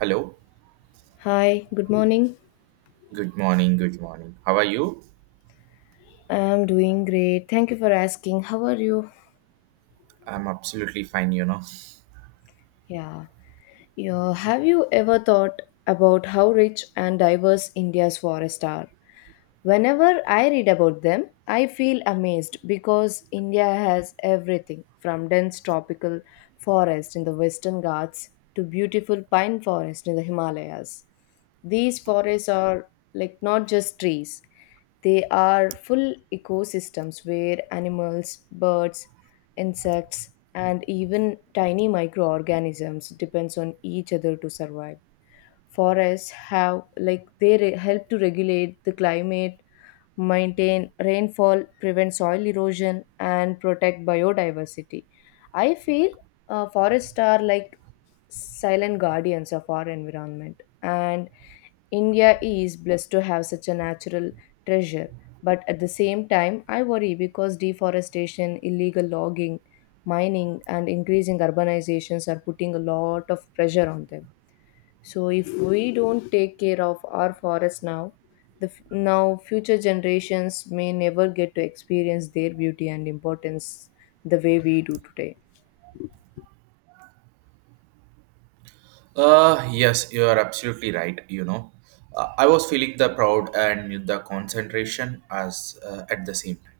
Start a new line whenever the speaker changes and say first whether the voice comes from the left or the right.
right: Hello.
left: Hi, good morning.
right: Good morning. Good morning. How are you?
left: I'm doing great. Thank you for asking. How are you?
right: I'm absolutely fine, you know.
left: Yeah. Yeah. Have you ever thought about how rich and diverse India's forests are? Whenever I read about them, I feel amazed because India has everything from dense tropical forest in the Western Ghats to beautiful pine forest in the Himalayas. These forests are like not just trees, they are full ecosystems where animals, birds, insects, and even tiny microorganisms depends on each other to survive. Forests have like help to regulate the climate, maintain rainfall, prevent soil erosion, and protect biodiversity. I feel forests are like silent guardians of our environment, and India is blessed to have such a natural treasure, but at the same time, I worry because deforestation, illegal logging, mining, and increasing urbanizations are putting a lot of pressure on them. So, if we don't take care of our forests now, future generations may never get to experience their beauty and importance the way we do today.
right: Yes, you are absolutely right, you know. I was feeling the proud and the concentration as at the same time.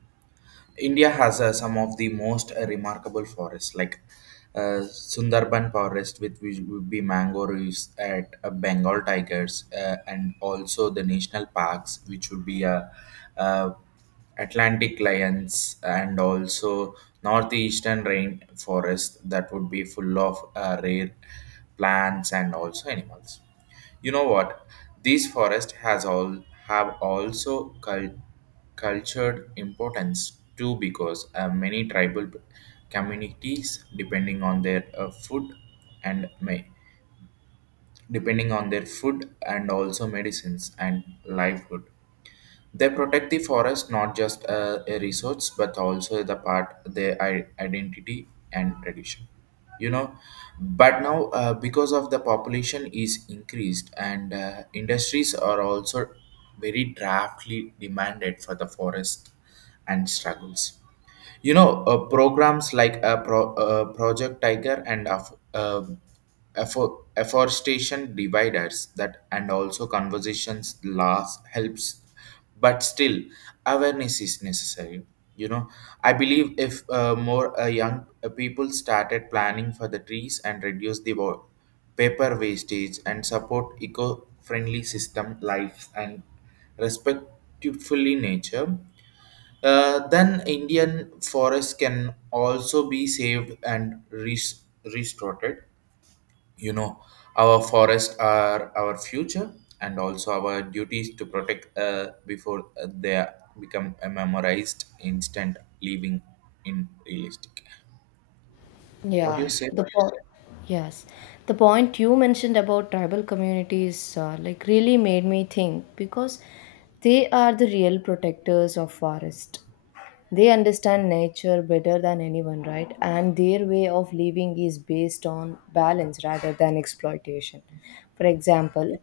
right: India has some of the most remarkable forests, like Sundarban forest, which would be mango reefs at Bengal tigers, and also the national parks, which would be uh, Atlantic lions, and also northeastern rain forest that would be full of rare plants and also animals. You know what? These forests has all have also cultured importance too because many tribal communities depending on their food and may depending on their food and also medicines and livelihood, they protect the forest not just a resource but also the part their identity and tradition. You know, but now because of the population is increased and industries are also very draftly demanded for the forest and struggles, you know, programs like project tiger and of afforestation dividers that and also conversations last helps, but still awareness is necessary, you know. I believe if more young people started planning for the trees and reduce the paper wastage and support eco-friendly system life and respectfully nature, then Indian forests can also be saved and restored. You know, our forests are our future and also our duties to protect before they become a memorized instant living in realistic. What do you
left: Yeah,
right: say?
left: the po- yes, the point you mentioned about tribal communities like really made me think because they are the real protectors of forest. They understand nature better than anyone, right? And their way of living is based on balance rather than exploitation. For example,
right: Yeah.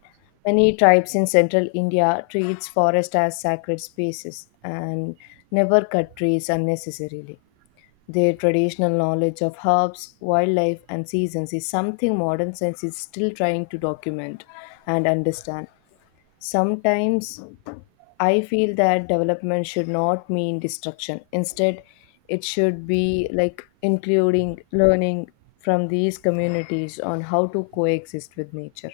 left: many tribes in central India treats forest as sacred spaces and never cut trees unnecessarily. Their traditional knowledge of herbs, wildlife, and seasons is something modern science is still trying to document and understand. Sometimes I feel that development should not mean destruction. Instead, it should be like including learning from these communities on how to coexist with nature.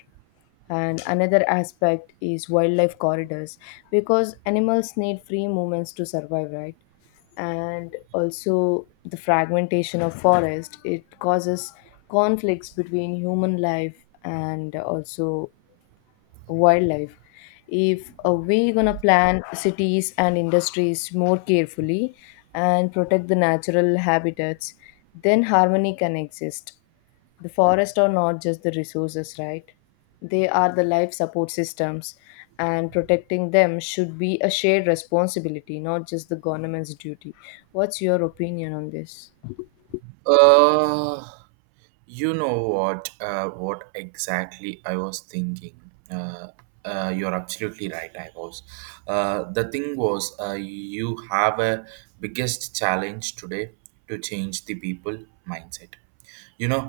left: And another aspect is wildlife corridors, because animals need free movements to survive, right? And also, the fragmentation of forest, it causes conflicts between human life and also wildlife. If we gonna plan cities and industries more carefully and protect the natural habitats, then harmony can exist. The forests are not just the resources, right? They are the life support systems, and protecting them should be a shared responsibility, not just the government's duty. What's your opinion on this?
right: Uh, You know what? What exactly I was thinking. Uh, you're absolutely right. I was. The thing was, you have a biggest challenge today to change the people mindset. You know,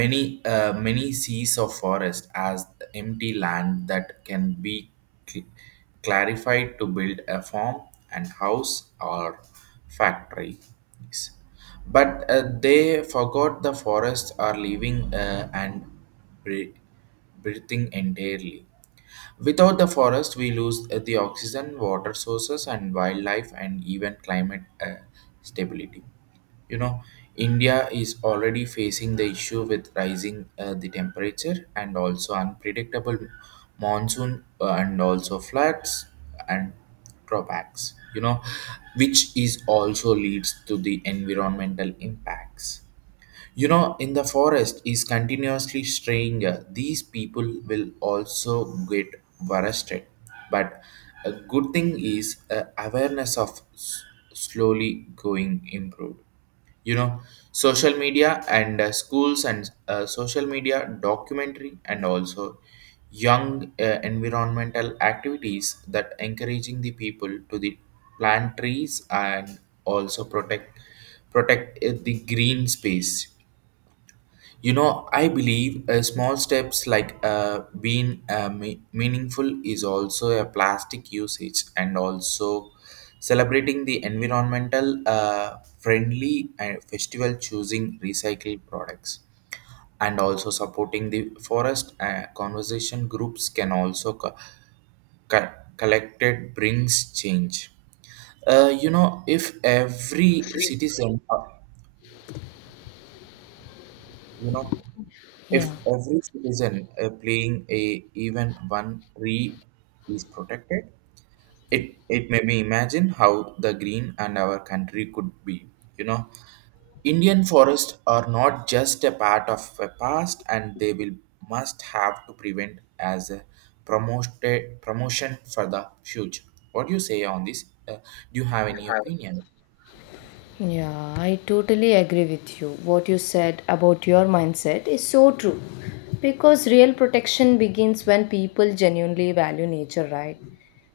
right: many many sees of forest as empty land that can be cl- clarified to build a farm and house or factory cities, but they forgot the forests are living and bre- breathing entirely. Without the forest we lose the oxygen, water sources, and wildlife, and even climate uh, stability, you know. India is already facing the issue with rising the temperature and also unpredictable monsoon and also floods and drawbacks, you know, which is also leads to the environmental impacts, you know. In the forest is continuously straying, these people will also get arrested. But a good thing is awareness of slowly going improved, you know. Social media and schools and social media documentary and also young environmental activities that encouraging the people to the plant trees and also protect the green space. You know, I believe small steps like being meaningful is also a plastic usage and also celebrating the environmental friendly and festival, choosing recycled products and also supporting the forest conversation groups can also co- collected brings change. You know, if every citizen You know, if
left: Yeah.
right: every citizen playing a even one tree is protected, it may be imagine how the green and our country could be. You know, Indian forests are not just a part of a past, and they will must have to prevent as a promoted promotion for the future. What do you say on this? Do you have any opinion?
left: Yeah, I totally agree with you. What you said about your mindset is so true, because real protection begins when people genuinely value nature, right?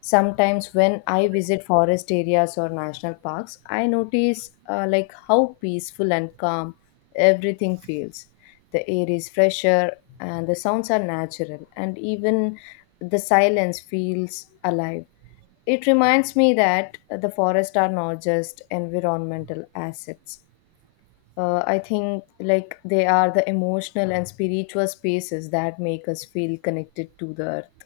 left: Sometimes when I visit forest areas or national parks, I notice like how peaceful and calm everything feels. The air is fresher and the sounds are natural and even the silence feels alive. It reminds me that the forests are not just environmental assets. I think like they are the emotional and spiritual spaces that make us feel connected to the earth.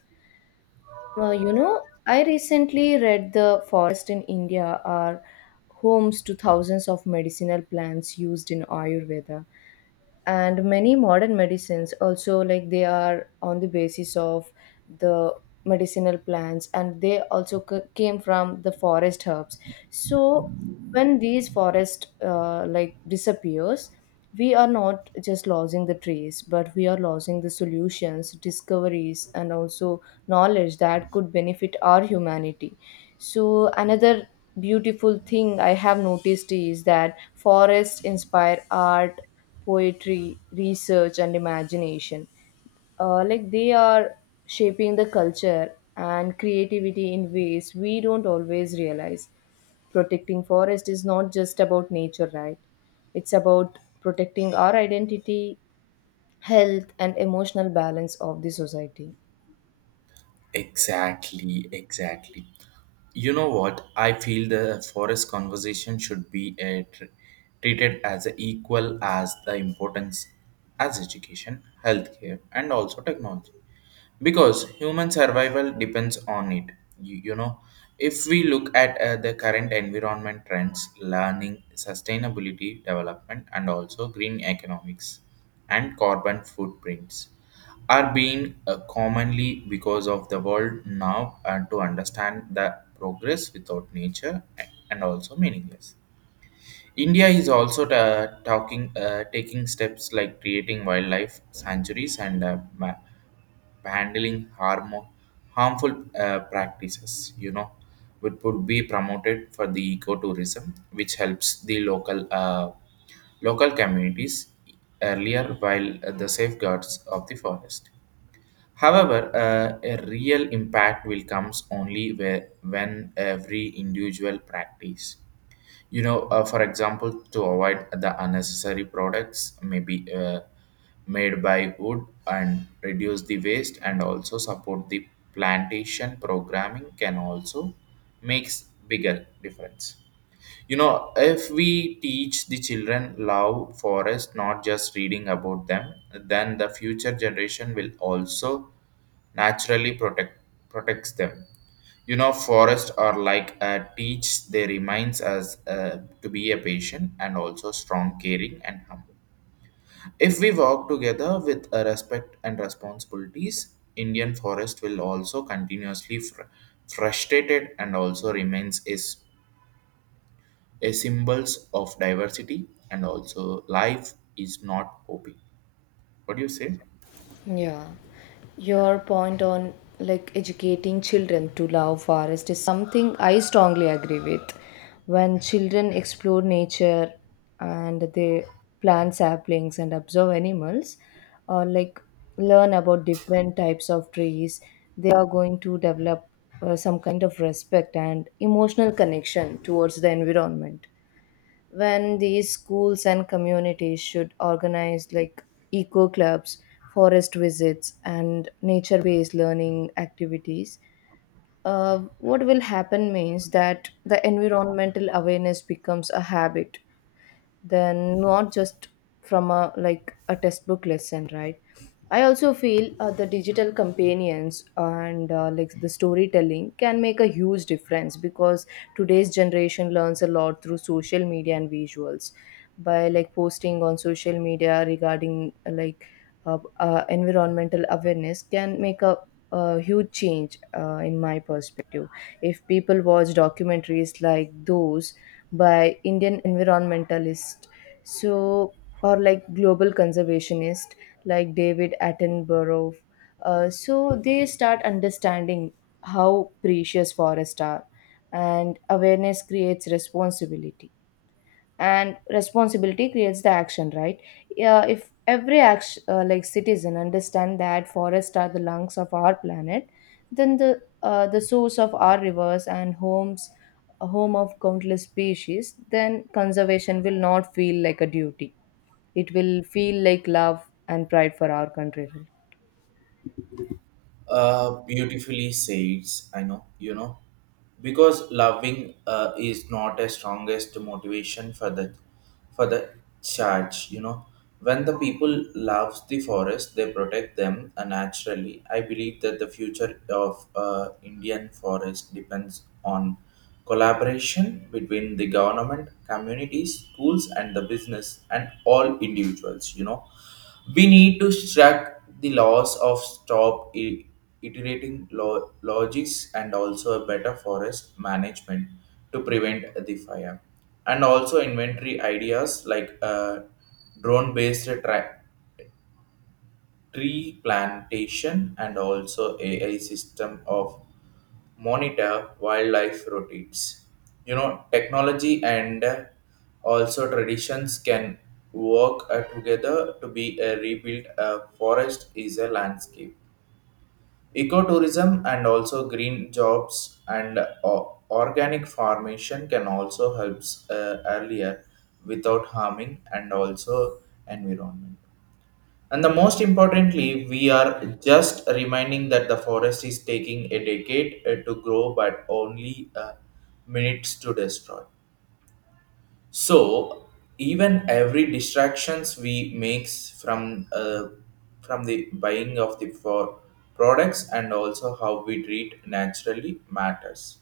left: You know, I recently read the forest in India are homes to thousands of medicinal plants used in Ayurveda, and many modern medicines also, like they are on the basis of the medicinal plants, and they also came from the forest herbs. So when these forest like disappears, we are not just losing the trees, but we are losing the solutions, discoveries, and also knowledge that could benefit our humanity. So another beautiful thing I have noticed is that forests inspire art, poetry, research, and imagination. Like they are shaping the culture and creativity in ways we don't always realize. Protecting forest is not just about nature, right? It's about protecting our identity, health, and emotional balance of the society.
right: Exactly, exactly. You know what? I feel the forest conversation should be treated as equal as the importance as education, healthcare, and also technology, because human survival depends on it. You know, if we look at the current environment trends learning sustainability development and also green economics and carbon footprints are being commonly because of the world now, and to understand the progress without nature and also meaningless. India is also talking, taking steps like creating wildlife sanctuaries and handling harmful practices. You know, which would be promoted for the ecotourism, which helps the local local communities earlier while the safeguards of the forest. However, a real impact will comes only where, when every individual practice, you know. For example, to avoid the unnecessary products maybe made by wood and reduce the waste and also support the plantation programming can also makes bigger difference. You know, if we teach the children love forest not just reading about them, then the future generation will also naturally protects them, you know. Forests are like a teach, they reminds us to be a patient and also strong, caring, and humble. If we work together with a respect and responsibilities, indian forest will also continuously frustrated and also remains is a symbols of diversity and also life is not open. What do you say?
left: Yeah, your point on like educating children to love forest is something I strongly agree with. When children explore nature and they plant saplings and observe animals, or like learn about different types of trees, they are going to develop some kind of respect and emotional connection towards the environment. When these schools and communities should organize like eco clubs, forest visits, and nature based learning activities, what will happen means that the environmental awareness becomes a habit, then not just from a like a textbook lesson, right? I also feel the digital companions and like the storytelling can make a huge difference, because today's generation learns a lot through social media and visuals. By like posting on social media regarding like environmental awareness can make a huge change in my perspective. If people watch documentaries like those by Indian environmentalist, so or like global conservationist like David Attenborough. So they start understanding how precious forests are. And awareness creates responsibility, and responsibility creates the action, right? Yeah, if every action like citizen understand that forests are the lungs of our planet, then the source of our rivers and homes, a home of countless species, then conservation will not feel like a duty. It will feel like love and pride for our country, right?
right: Beautifully says, I know, you know. Because loving is not a strongest motivation for the charge, you know. When the people loves the forest they protect them naturally. I believe that the future of indian forest depends on collaboration between the government, communities, schools, and the business, and all individuals, you know. We need to track the laws of stop iterating logics and also a better forest management to prevent the fire. And also inventory ideas like drone based tree plantation and also AI system of monitor wildlife routes. You know, technology and also traditions can work together to be a rebuilt a forest is a landscape. Ecotourism and also green jobs and organic formation can also helps earlier without harming and also environment. And the most importantly, we are just reminding that the forest is taking a decade to grow, but only minutes to destroy. So even every distractions we makes from from the buying of the for products and also how we treat naturally matters.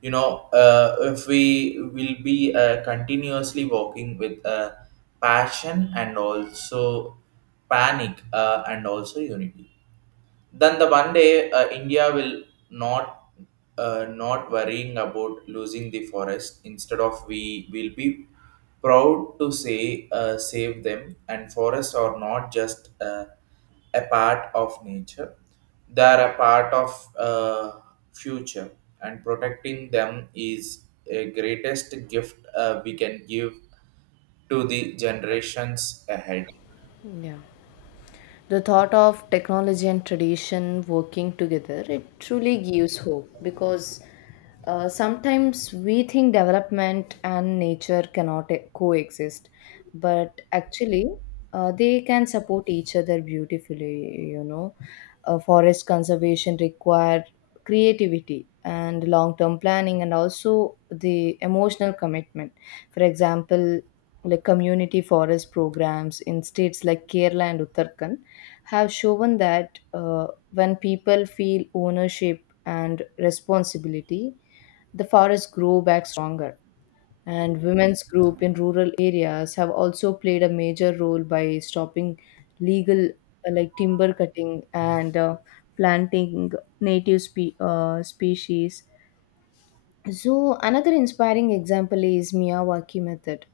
right: You know, if we will be continuously walking with passion and also panic and also unity, then the one day India will not not worrying about losing the forest. Instead of we will be proud to say, save them. And forests are not just a part of nature; they are a part of future. And protecting them is a greatest gift we can give to the generations ahead.
left: Yeah. The thought of technology and tradition working together, it truly gives hope, because sometimes we think development and nature cannot coexist, but actually they can support each other beautifully. You know, forest conservation require creativity and long term planning and also the emotional commitment. For example, like community forest programs in states like Kerala and Uttarakhand have shown that, when people feel ownership and responsibility, the forests grow back stronger. And women's group in rural areas have also played a major role by stopping legal like timber cutting and planting native species. So another inspiring example is Miyawaki method,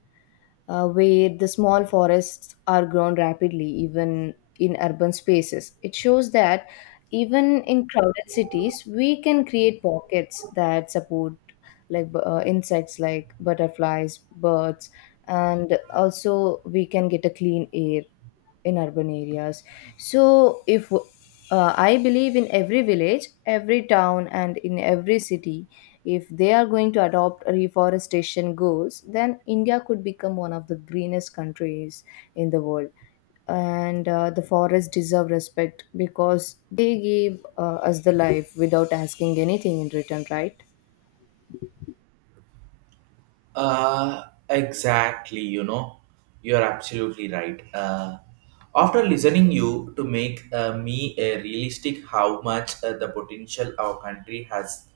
left: where the small forests are grown rapidly, even in urban spaces. It shows that even in crowded cities, we can create pockets that support like insects like butterflies, birds, and also we can get a clean air in urban areas. So if I believe in every village, every town, and in every city, if they are going to adopt reforestation goals, then India could become one of the greenest countries in the world. And the forests deserve respect, because they give us the life without asking anything in return, right?
right: Exactly, you know, you're absolutely right. After listening you to make me a realistic how much the potential our country has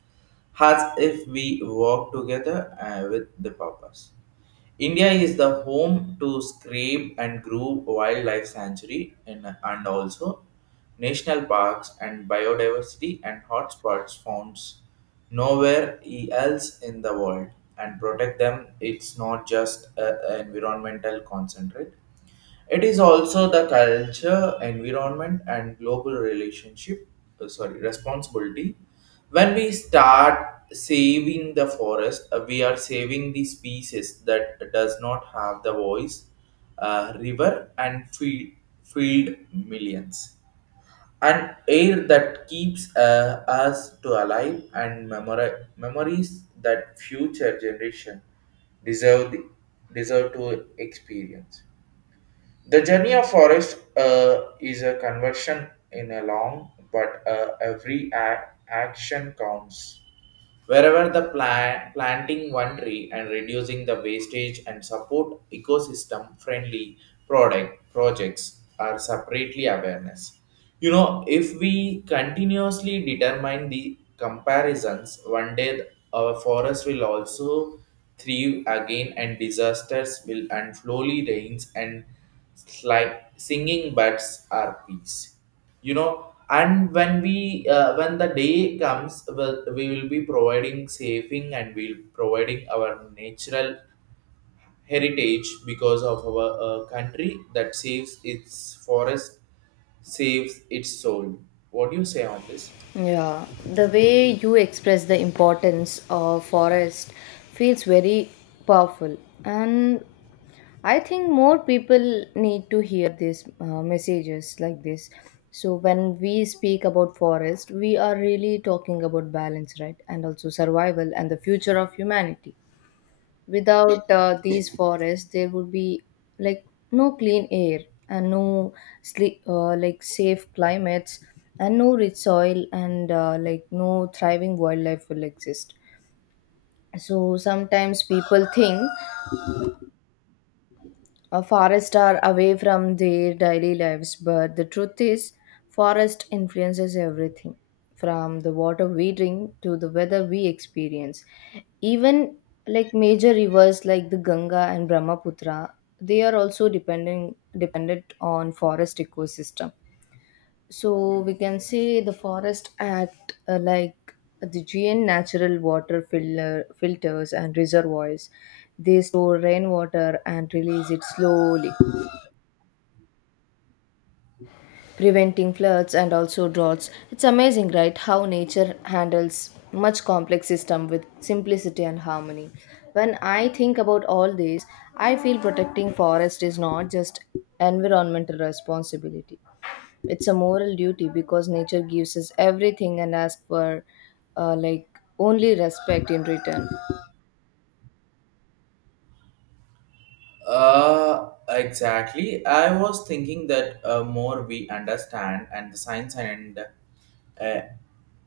right: has if we work together with the purpose. India is the home to Scrape and Grove Wildlife Sanctuary and also national parks and biodiversity and hotspots found nowhere else in the world, and protect them it's not just an environmental concentrate, it is also the culture, environment, and global relationship, sorry, responsibility. When we start saving the forest, we are saving the species that does not have the voice, river, and field millions. And air that keeps us to alive and memories that future generation deserve, the, deserve to experience. The journey of forest is a conversion in a long, but every action counts. Wherever the planting one tree and reducing the wastage and support ecosystem friendly product projects are separately awareness. You know, if we continuously determine the comparisons, one day our forest will also thrive again, and disasters will and slowly rains and like singing birds are peace, you know. And when we when the day comes well, we will be providing saving and we'll providing our natural heritage because of our country that saves its forest, saves its soul. What do you say on this?
left: Yeah, the way you express the importance of forest feels very powerful, and I think more people need to hear these messages like this. So when we speak about forest, we are really talking about balance, right? And also survival and the future of humanity. Without these forests, there would be like no clean air, and no like safe climates, and no rich soil, and like no thriving wildlife will exist. So sometimes people think forests are away from their daily lives, but the truth is, forest influences everything from the water we drink to the weather we experience. Even like major rivers like the Ganga and Brahmaputra, they are also depending dependent on forest ecosystem. So we can say the forest act like the GN natural water filters and reservoirs. They store rainwater and release it slowly, preventing floods and also droughts. It's amazing, right, how nature handles much complex system with simplicity and harmony. When I think about all this, I feel protecting forest is not just environmental responsibility. It's a moral duty, because nature gives us everything and asks for like only respect in return.
right: Exactly. I was thinking that more we understand and the science and uh,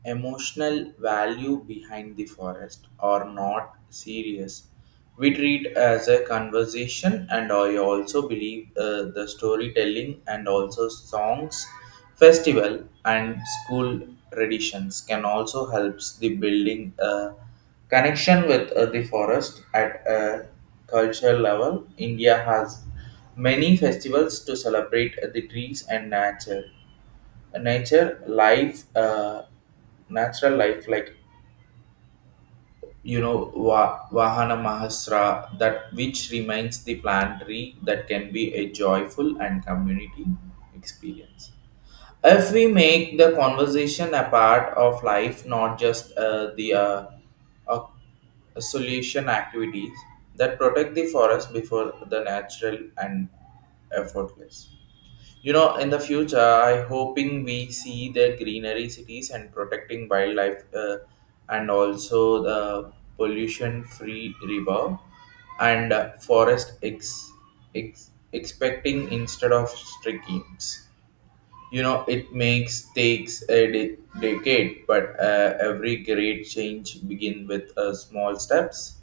right: emotional value behind the forest are not serious. We treat as a conversation, and I also believe the storytelling and also songs, festival, and school traditions can also helps the building a connection with the forest at a cultural level. India has many festivals to celebrate the trees and nature. Nature life, natural life, like Vahana Mahasra, that which reminds the plant tree that can be a joyful and community experience if we make the conversation a part of life, not just the uh, solution activities that protect the forest before the natural and effortless. In the future, I hoping we see the greenery cities and protecting wildlife, and also the pollution free river, and forest expecting instead of strict schemes. It makes takes a decade, but every great change begin with small steps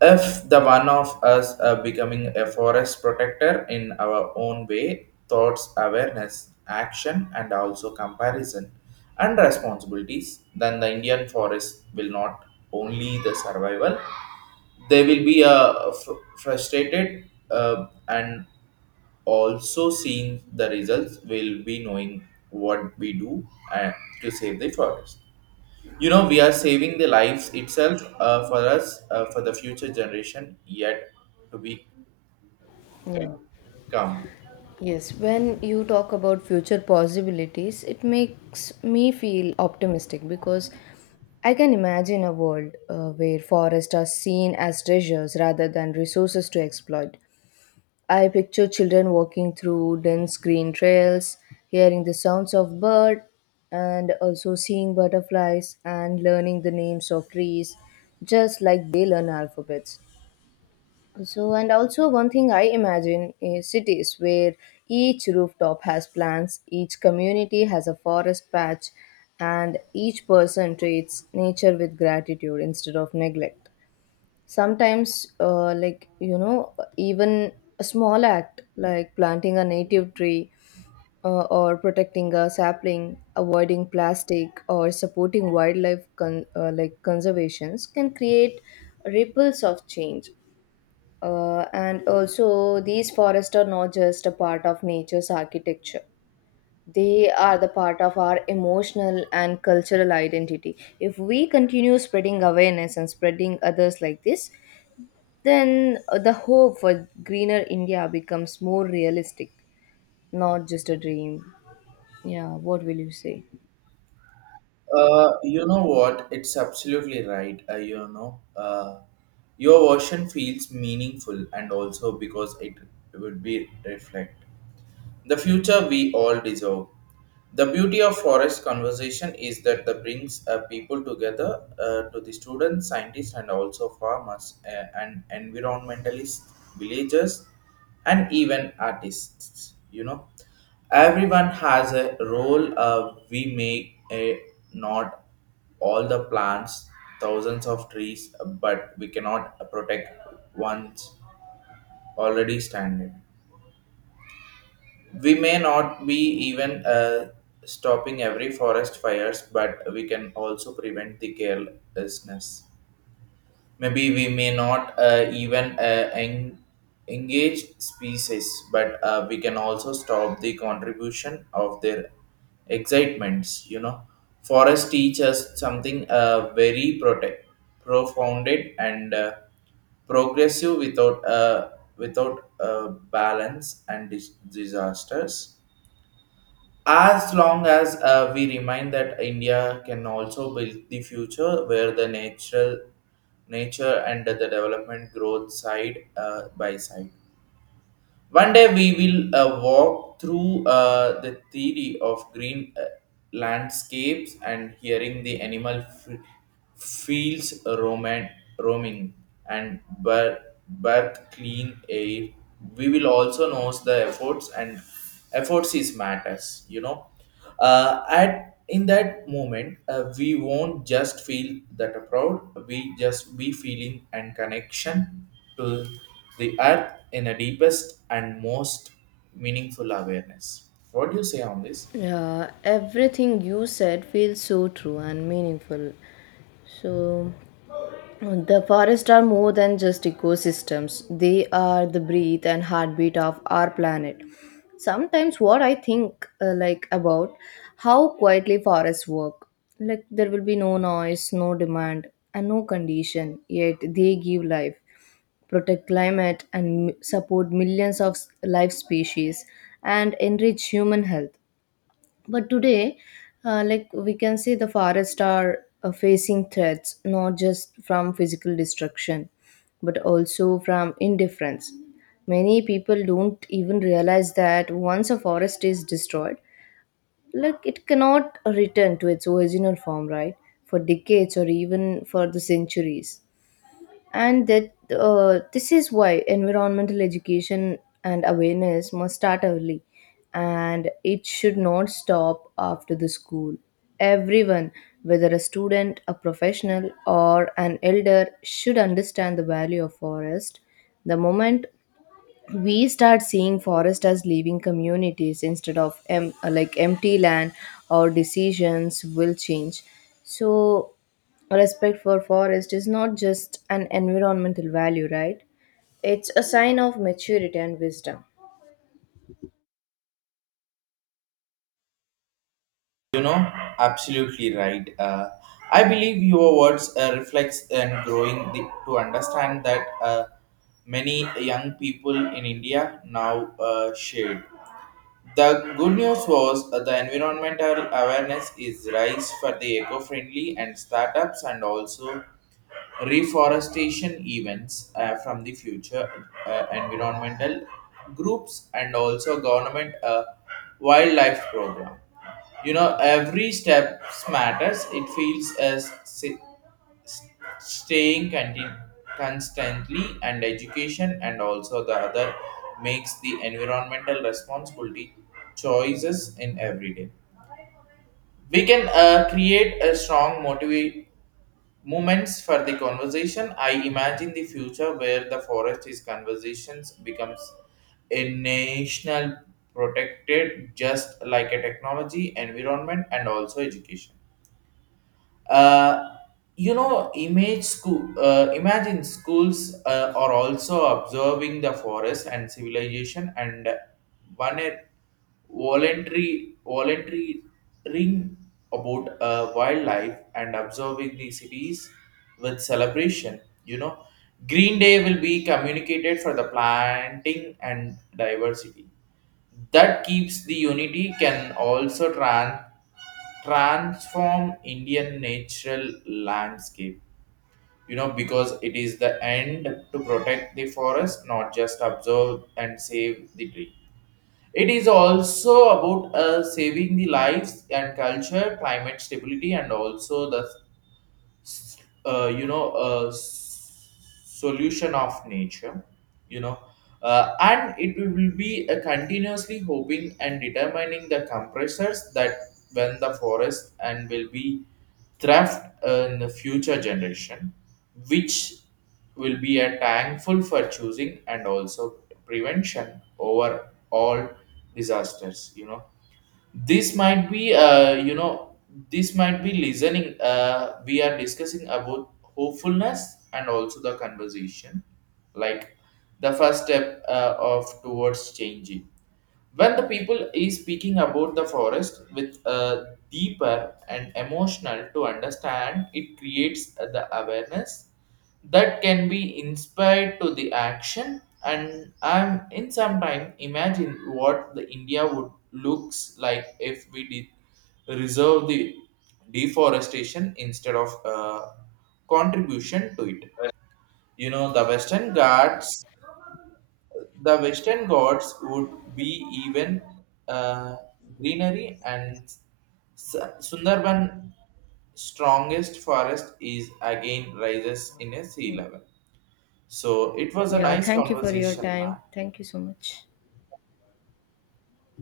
right: if the one of us are becoming a forest protector in our own way, thoughts, awareness, action, and also comparison and responsibilities. Then the Indian forest will not only the survival, they will be frustrated, and also seeing the results will be knowing what we do and to save the forest. We are saving the lives itself, for us, for the future generation yet to be
left: Yeah.
right: come.
left: Yes, when you talk about future possibilities, it makes me feel optimistic, because I can imagine a world where forests are seen as treasures rather than resources to exploit. I picture children walking through dense green trails, hearing the sounds of birds, and also seeing butterflies and learning the names of trees just like they learn alphabets. So, and also one thing I imagine is cities where each rooftop has plants, each community has a forest patch, and each person treats nature with gratitude instead of neglect. Sometimes, like, you know, even a small act like planting a native tree or protecting a sapling, avoiding plastic, or supporting wildlife like conservations can create ripples of change. And also, these forests are not just a part of nature's architecture, they are the part of our emotional and cultural identity. If we continue spreading awareness and spreading others like this, then the hope for greener India becomes more realistic, not just a dream. Yeah, what will you say?
right: You know what, it's absolutely right. Your version feels meaningful and also because it would be reflect the future we all deserve. The beauty of forest conversation is that the brings people together, to the students, scientists, and also farmers, and environmentalists, villagers, and even artists. You know, everyone has a role. We may not all the plants, thousands of trees, but we cannot protect one's already standing. We may not be even stopping every forest fires, but we can also prevent the carelessness. Maybe we may not even engage species, but we can also stop the contribution of their excitements. You know, forest teach us something very protect, profounded, and progressive without balance and disasters, as long as we remind that India can also build the future where the natural nature and the development growth side by side. One day we will walk through the theory of green landscapes and hearing the animal fields roaming and bird clean air. We will also know the efforts and efforts is matters, you know. At in that moment, we won't just feel that proud, we just be feeling and connection to the earth in a deepest and most meaningful awareness. What do you say on this?
left: Yeah, everything you said feels so true and meaningful. So, the forests are more than just ecosystems, they are the breath and heartbeat of our planet. Sometimes, what I think like about how quietly forests work. Like, there will be no noise, no demand, and no condition, yet, they give life, protect climate, and support millions of life species, and enrich human health. But today, like we can say, the forests are facing threats not just from physical destruction, but also from indifference. Many people don't even realize that once a forest is destroyed, like it cannot return to its original form, right? For decades or even for the centuries. And that this is why environmental education and awareness must start early, and it should not stop after the school. Everyone, whether a student, a professional, or an elder, should understand the value of forest. The moment we start seeing forest as living communities instead of like empty land, our decisions will change. So respect for forest is not just an environmental value, right? It's a sign of maturity and wisdom.
right: you know Absolutely right. I believe your words reflects and growing the, to understand that many young people in India now shared. The good news was the environmental awareness is rise for the eco-friendly and startups and also reforestation events, from the future environmental groups and also government wildlife program. You know, every step matters. It feels as s- staying constantly and education, and also the other makes the environmental responsibility choices in every day. We can create a strong motivate moments for the conversation. I imagine the future where the forest is conversations becomes a national protected, just like a technology environment and also education. uh, Imagine schools are also observing the forest and civilization and one a voluntary ring about wildlife and observing the cities with celebration. You know, Green Day will be communicated for the planting and diversity that keeps the unity can also transform Indian natural landscape. Because it is the end to protect the forest not just observe and save the tree, it is also about saving the lives and culture, climate stability, and also the uh, you know uh, solution of nature. you know and it will be a continuously hoping and determining the compressors that when the forest and will be thrift, in the future generation, which will be a thankful for choosing and also prevention over all disasters, you know. this might be uh, you know this might be listening. We are discussing about hopefulness and also the conversation, like the first step of towards changing when the people is speaking about the forest with a deeper and emotional to understand it creates the awareness that can be inspired to the action. And I'm in some time imagine what the India would looks like if we did reserve the deforestation instead of contribution to it. you know the western ghats the western Ghats would be even uh, greenery, and Sundarban strongest forest is again rises in a sea level. So it was a
left: Yeah,
right: nice
left: thank you for your
right: conversation, man.
left: time. Thank you so much.